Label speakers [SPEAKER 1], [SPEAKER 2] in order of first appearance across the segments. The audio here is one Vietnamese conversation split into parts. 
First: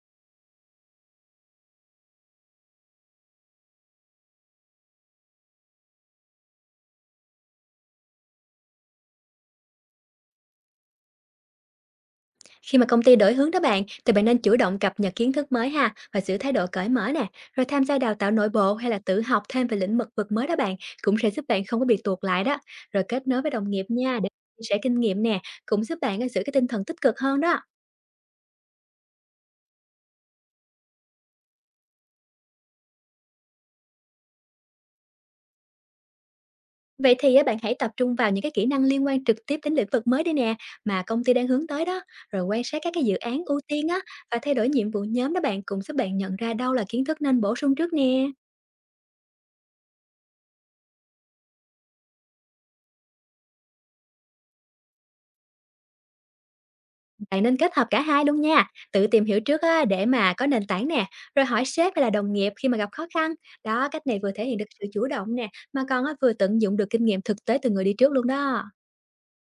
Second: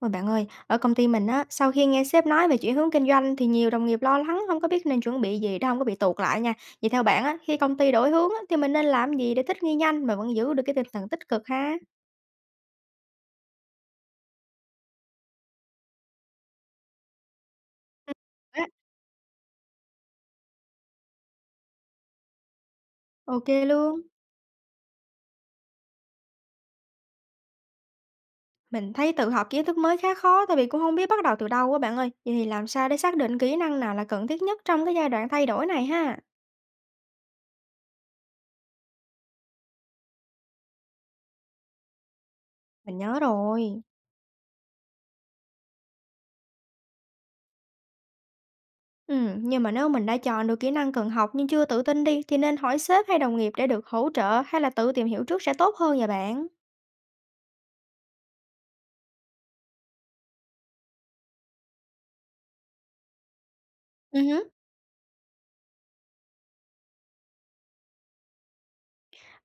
[SPEAKER 1] Ôi bạn ơi, ở công ty mình á, sau khi nghe sếp nói về chuyển hướng kinh doanh thì nhiều đồng nghiệp lo lắng không có biết nên chuẩn bị gì để không có bị tụt lại nha. Vậy theo bạn á, khi công ty đổi hướng á, thì mình nên làm gì để thích nghi nhanh mà vẫn giữ được cái tinh thần tích cực ha?
[SPEAKER 2] Khi mà công ty đổi hướng đó bạn, thì bạn nên chủ động cập nhật kiến thức mới ha và giữ thái độ cởi mở nè, rồi tham gia đào tạo nội
[SPEAKER 1] Á.
[SPEAKER 2] bộ hay là tự học thêm về lĩnh vực vực mới đó bạn, cũng sẽ giúp bạn không có bị tuột lại đó. Rồi kết nối
[SPEAKER 1] Ok
[SPEAKER 2] với đồng nghiệp
[SPEAKER 1] luôn.
[SPEAKER 2] nha để chia sẻ kinh nghiệm nè, cũng giúp bạn á, giữ cái tinh thần tích cực hơn đó.
[SPEAKER 1] Mình thấy tự học kiến thức mới khá khó tại vì cũng không biết bắt đầu từ đâu á bạn ơi. Vậy thì làm sao để xác định kỹ năng nào là cần thiết nhất trong cái giai đoạn thay đổi này ha?
[SPEAKER 2] Vậy thì á, bạn hãy tập trung vào những cái kỹ năng liên quan trực tiếp đến lĩnh vực mới đi nè mà công ty đang hướng tới đó, rồi quan sát các
[SPEAKER 1] Mình
[SPEAKER 2] cái dự
[SPEAKER 1] nhớ
[SPEAKER 2] án ưu
[SPEAKER 1] rồi.
[SPEAKER 2] tiên á và thay đổi nhiệm vụ nhóm đó bạn, cũng giúp bạn nhận ra đâu là kiến thức nên bổ sung trước nè.
[SPEAKER 1] Ừ, nhưng mà nếu mình đã chọn được kỹ năng cần học nhưng chưa tự tin đi thì nên hỏi sếp hay đồng nghiệp để được hỗ trợ hay là tự tìm hiểu trước sẽ tốt hơn vậy bạn?
[SPEAKER 2] Bạn nên kết hợp cả hai luôn nha, tự tìm hiểu trước á, để mà có nền tảng nè, rồi hỏi sếp hay là đồng nghiệp khi mà gặp khó khăn. Đó, cách này vừa
[SPEAKER 1] Hứm,
[SPEAKER 2] thể hiện được sự chủ động nè, mà còn á, vừa tận dụng được kinh nghiệm thực tế từ người đi trước luôn đó.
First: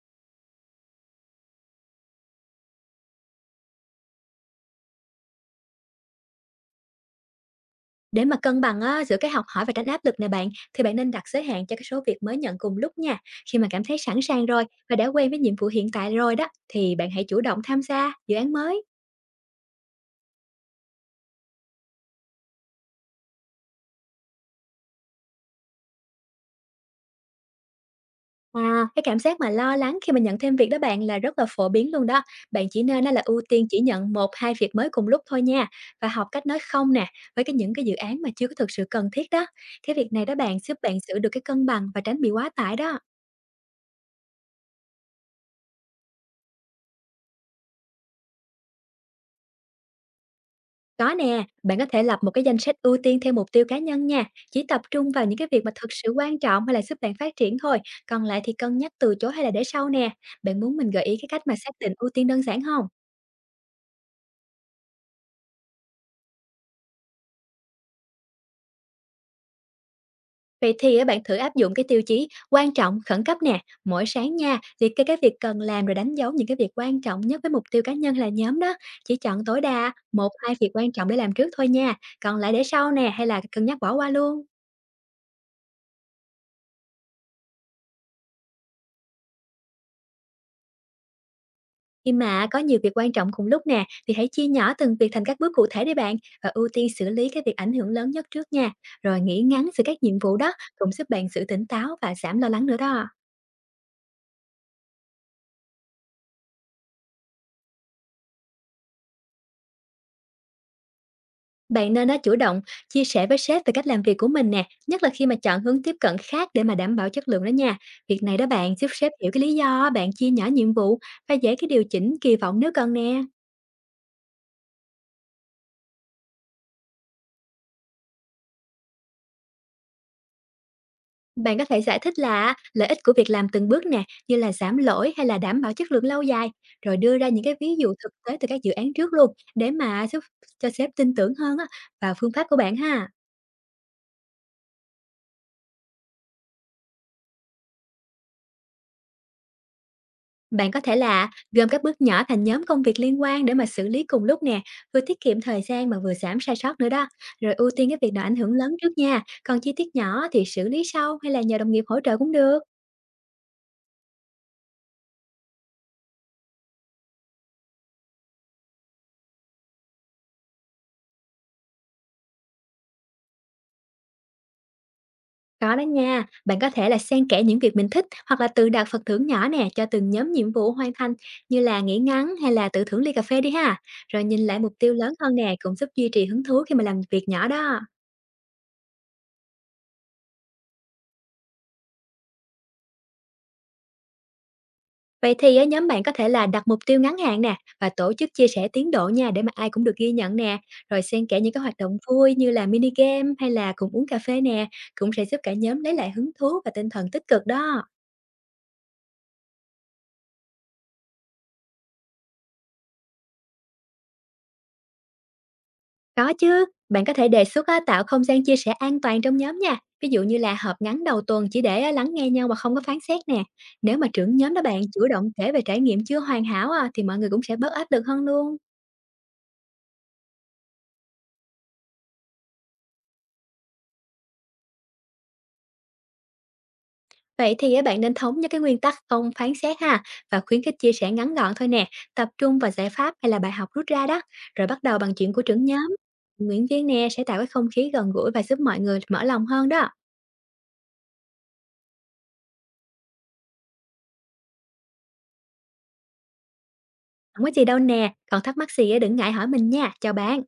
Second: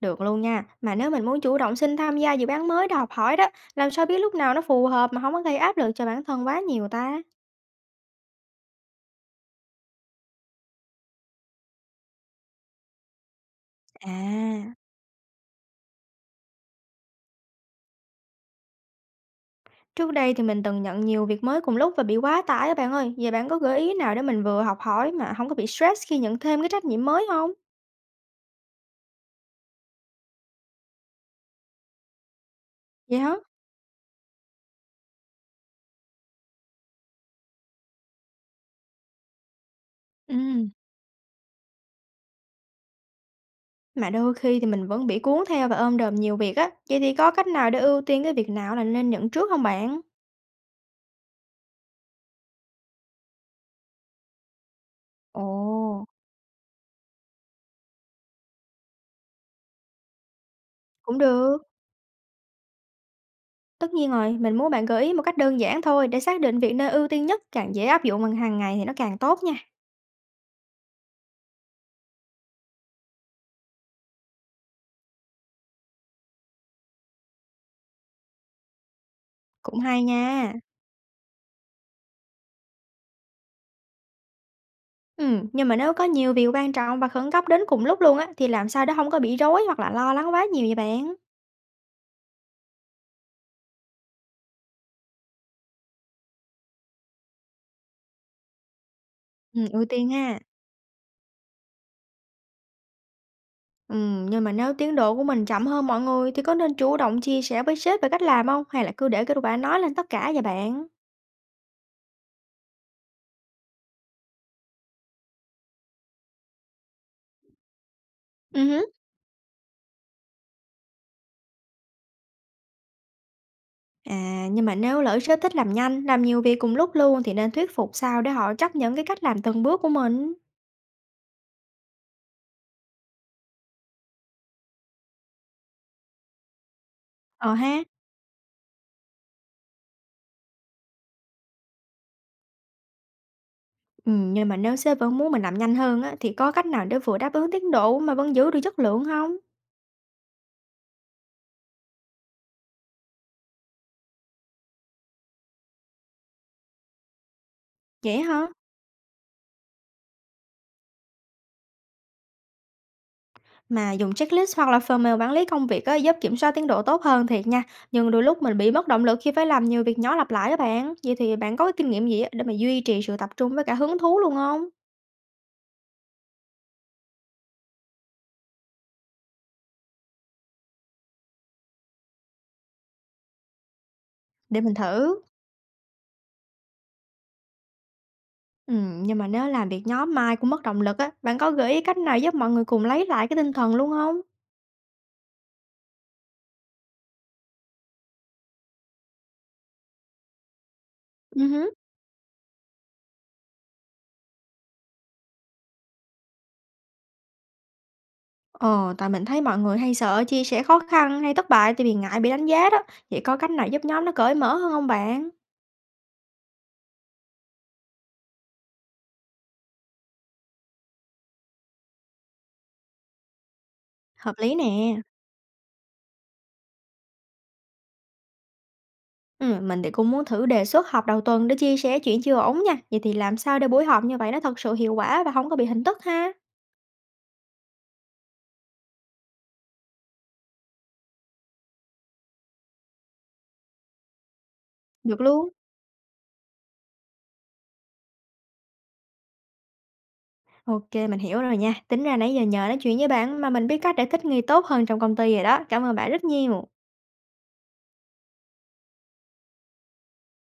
[SPEAKER 1] được luôn nha. Mà nếu mình muốn chủ động xin tham gia dự án mới để học hỏi đó, làm sao biết lúc nào nó phù hợp mà không có gây áp lực cho bản thân quá nhiều ta?
[SPEAKER 2] Để mà cân bằng á, giữa cái học hỏi và tránh áp lực nè bạn, thì bạn nên đặt giới hạn cho cái số việc mới nhận cùng lúc nha. Khi mà cảm thấy sẵn sàng rồi
[SPEAKER 1] À,
[SPEAKER 2] và đã quen với nhiệm vụ hiện tại rồi đó, thì bạn hãy chủ động tham gia dự án mới.
[SPEAKER 1] trước đây thì mình từng nhận nhiều việc mới cùng lúc và bị quá tải á bạn ơi. Vậy bạn có gợi ý nào để mình vừa học hỏi mà không có bị stress khi nhận thêm cái trách nhiệm mới không?
[SPEAKER 2] À, cái cảm giác mà lo lắng khi mà nhận thêm việc đó bạn, là rất là phổ biến luôn đó. Bạn chỉ nên á
[SPEAKER 1] Vậy
[SPEAKER 2] là
[SPEAKER 1] hả?
[SPEAKER 2] ưu tiên chỉ nhận một 2 việc mới cùng lúc thôi nha, và học cách nói không nè với cái những cái dự án mà chưa có thực sự cần thiết đó. Cái việc này đó
[SPEAKER 1] Ừ.
[SPEAKER 2] bạn, giúp bạn giữ được cái cân bằng và tránh bị quá tải đó.
[SPEAKER 1] Mà đôi khi thì mình vẫn bị cuốn theo và ôm đồm nhiều việc á. Vậy thì có cách nào để ưu tiên cái việc nào là nên nhận trước không bạn?
[SPEAKER 2] Có nè, bạn có thể lập một cái danh sách ưu tiên theo mục tiêu cá nhân nha, chỉ tập trung vào những
[SPEAKER 1] Ồ.
[SPEAKER 2] cái việc mà thực sự quan trọng hay là giúp bạn phát triển thôi, còn lại thì cân nhắc từ chối hay là để sau nè. Bạn muốn mình gợi ý
[SPEAKER 1] Cũng
[SPEAKER 2] cái cách mà
[SPEAKER 1] được.
[SPEAKER 2] xác định ưu tiên đơn giản không?
[SPEAKER 1] Tất nhiên rồi, mình muốn bạn gợi ý một cách đơn giản thôi để xác định việc nơi ưu tiên nhất, càng dễ áp dụng bằng hàng ngày thì nó càng tốt nha.
[SPEAKER 2] Vậy thì á, bạn thử áp dụng cái tiêu chí quan trọng, khẩn cấp nè, mỗi sáng nha, liệt kê cái việc cần làm rồi đánh dấu những cái việc quan trọng nhất với mục tiêu cá nhân hay là nhóm đó. Chỉ chọn tối
[SPEAKER 1] Cũng
[SPEAKER 2] đa
[SPEAKER 1] hay
[SPEAKER 2] một
[SPEAKER 1] nha.
[SPEAKER 2] hai việc quan trọng để làm trước thôi nha, còn lại để sau nè hay là cân nhắc bỏ qua luôn.
[SPEAKER 1] Ừ, nhưng mà nếu có nhiều việc quan trọng và khẩn cấp đến cùng lúc luôn á, thì làm sao để không có bị rối hoặc là lo lắng quá nhiều vậy bạn?
[SPEAKER 2] Khi mà có nhiều việc quan trọng cùng lúc nè, thì hãy chia nhỏ từng việc thành các bước cụ thể để bạn và ưu tiên xử lý cái việc ảnh hưởng lớn nhất trước nha. Rồi nghĩ
[SPEAKER 1] Ừ,
[SPEAKER 2] ngắn sự
[SPEAKER 1] ưu
[SPEAKER 2] các
[SPEAKER 1] tiên
[SPEAKER 2] nhiệm vụ
[SPEAKER 1] ha.
[SPEAKER 2] đó, cũng giúp bạn giữ tỉnh táo và giảm lo lắng nữa đó.
[SPEAKER 1] Ừ, nhưng mà nếu tiến độ của mình chậm hơn mọi người thì có nên chủ động chia sẻ với sếp về cách làm không? Hay là cứ để kết quả nói lên tất cả vậy bạn?
[SPEAKER 2] Bạn nên đã chủ động chia sẻ với sếp về cách làm việc của mình nè, nhất là khi mà chọn hướng tiếp cận khác để mà đảm bảo chất lượng đó nha. Việc này đó
[SPEAKER 1] Ừ,
[SPEAKER 2] bạn,
[SPEAKER 1] hứ.
[SPEAKER 2] giúp sếp hiểu cái lý do bạn chia nhỏ nhiệm vụ và dễ cái điều chỉnh kỳ vọng nếu cần nè.
[SPEAKER 1] À, nhưng mà nếu lỡ sếp thích làm nhanh, làm nhiều việc cùng lúc luôn thì nên thuyết phục sao để họ chấp nhận cái cách làm từng bước của mình?
[SPEAKER 2] Bạn có thể giải thích là lợi ích của việc làm từng bước nè, như là giảm lỗi hay là đảm bảo chất lượng lâu dài, rồi đưa ra những
[SPEAKER 1] Ờ
[SPEAKER 2] cái ví
[SPEAKER 1] ha.
[SPEAKER 2] dụ thực tế từ các dự án trước luôn để mà giúp cho sếp tin tưởng hơn á, vào phương pháp của bạn ha.
[SPEAKER 1] Nhưng mà nếu sếp vẫn muốn mình làm nhanh hơn á, thì có cách nào để vừa đáp ứng tiến độ mà vẫn giữ được chất lượng không?
[SPEAKER 2] Bạn có thể là gom các bước nhỏ thành nhóm công việc liên quan để mà xử lý cùng lúc nè, vừa tiết kiệm thời gian mà vừa giảm sai sót nữa đó. Rồi ưu tiên cái việc
[SPEAKER 1] Vậy
[SPEAKER 2] nào ảnh
[SPEAKER 1] hả?
[SPEAKER 2] hưởng lớn trước nha, còn chi tiết nhỏ thì xử lý sau hay là nhờ đồng nghiệp hỗ trợ cũng được.
[SPEAKER 1] Mà dùng checklist hoặc là phần mềm quản lý công việc á, giúp kiểm soát tiến độ tốt hơn thiệt nha. Nhưng đôi lúc mình bị mất động lực khi phải làm nhiều việc nhỏ lặp lại các bạn. Vậy thì bạn có cái kinh nghiệm gì á để mà duy trì sự tập trung với cả hứng thú luôn không?
[SPEAKER 2] Có đó nha, bạn có thể là xen kẽ những việc mình thích hoặc là tự đặt phần thưởng nhỏ nè cho từng nhóm nhiệm vụ hoàn thành, như là nghỉ ngắn hay là tự thưởng ly cà phê đi ha. Rồi nhìn lại
[SPEAKER 1] Để
[SPEAKER 2] mục
[SPEAKER 1] mình
[SPEAKER 2] tiêu lớn
[SPEAKER 1] thử.
[SPEAKER 2] hơn nè, cũng giúp duy trì hứng thú khi mà làm việc nhỏ đó.
[SPEAKER 1] Nhưng mà nếu làm việc nhóm mai cũng mất động lực á, bạn có gợi ý cách nào giúp mọi người cùng lấy lại cái tinh thần luôn không?
[SPEAKER 2] Vậy thì á, nhóm bạn có thể là đặt mục tiêu ngắn hạn nè và tổ chức chia sẻ tiến độ nha, để mà ai cũng được ghi nhận nè. Rồi xen kẽ những cái
[SPEAKER 1] Ừm.
[SPEAKER 2] hoạt động vui như là mini game hay là cùng uống cà phê nè, cũng sẽ giúp cả nhóm lấy lại hứng thú và tinh thần tích cực đó.
[SPEAKER 1] Ờ, tại mình thấy mọi người hay sợ chia sẻ khó khăn hay thất bại tại vì ngại bị đánh giá đó. Vậy có cách nào giúp nhóm nó cởi mở hơn không bạn?
[SPEAKER 2] Có chứ, bạn có thể đề xuất á, tạo không gian chia sẻ an toàn trong nhóm nha. Ví dụ như là họp ngắn đầu tuần chỉ để á, lắng nghe nhau mà không có phán xét nè. Nếu mà
[SPEAKER 1] Hợp
[SPEAKER 2] trưởng nhóm
[SPEAKER 1] lý
[SPEAKER 2] đó bạn
[SPEAKER 1] nè.
[SPEAKER 2] chủ động kể về trải nghiệm chưa hoàn hảo à, thì mọi người cũng sẽ bớt áp lực hơn luôn.
[SPEAKER 1] Ừ, mình thì cũng muốn thử đề xuất họp đầu tuần để chia sẻ chuyện chưa ổn nha. Vậy thì làm sao để buổi họp như vậy nó thật sự hiệu quả và không có bị hình thức ha?
[SPEAKER 2] Vậy thì á, bạn nên thống nhất cái nguyên tắc không phán xét ha và khuyến khích chia sẻ ngắn gọn thôi nè, tập trung vào giải pháp hay là bài học rút ra đó, rồi bắt đầu bằng
[SPEAKER 1] Được
[SPEAKER 2] chuyện của
[SPEAKER 1] luôn.
[SPEAKER 2] trưởng nhóm. Nguyễn viên nè sẽ tạo cái không khí gần gũi và giúp mọi người mở lòng hơn đó.
[SPEAKER 1] Ok, mình hiểu rồi nha. Tính ra nãy giờ nhờ nói chuyện với bạn mà mình biết cách để thích nghi tốt hơn trong công ty rồi đó. Cảm ơn bạn rất nhiều.
[SPEAKER 2] Không có gì đâu nè, còn thắc mắc gì á, đừng ngại hỏi mình nha, chào bạn.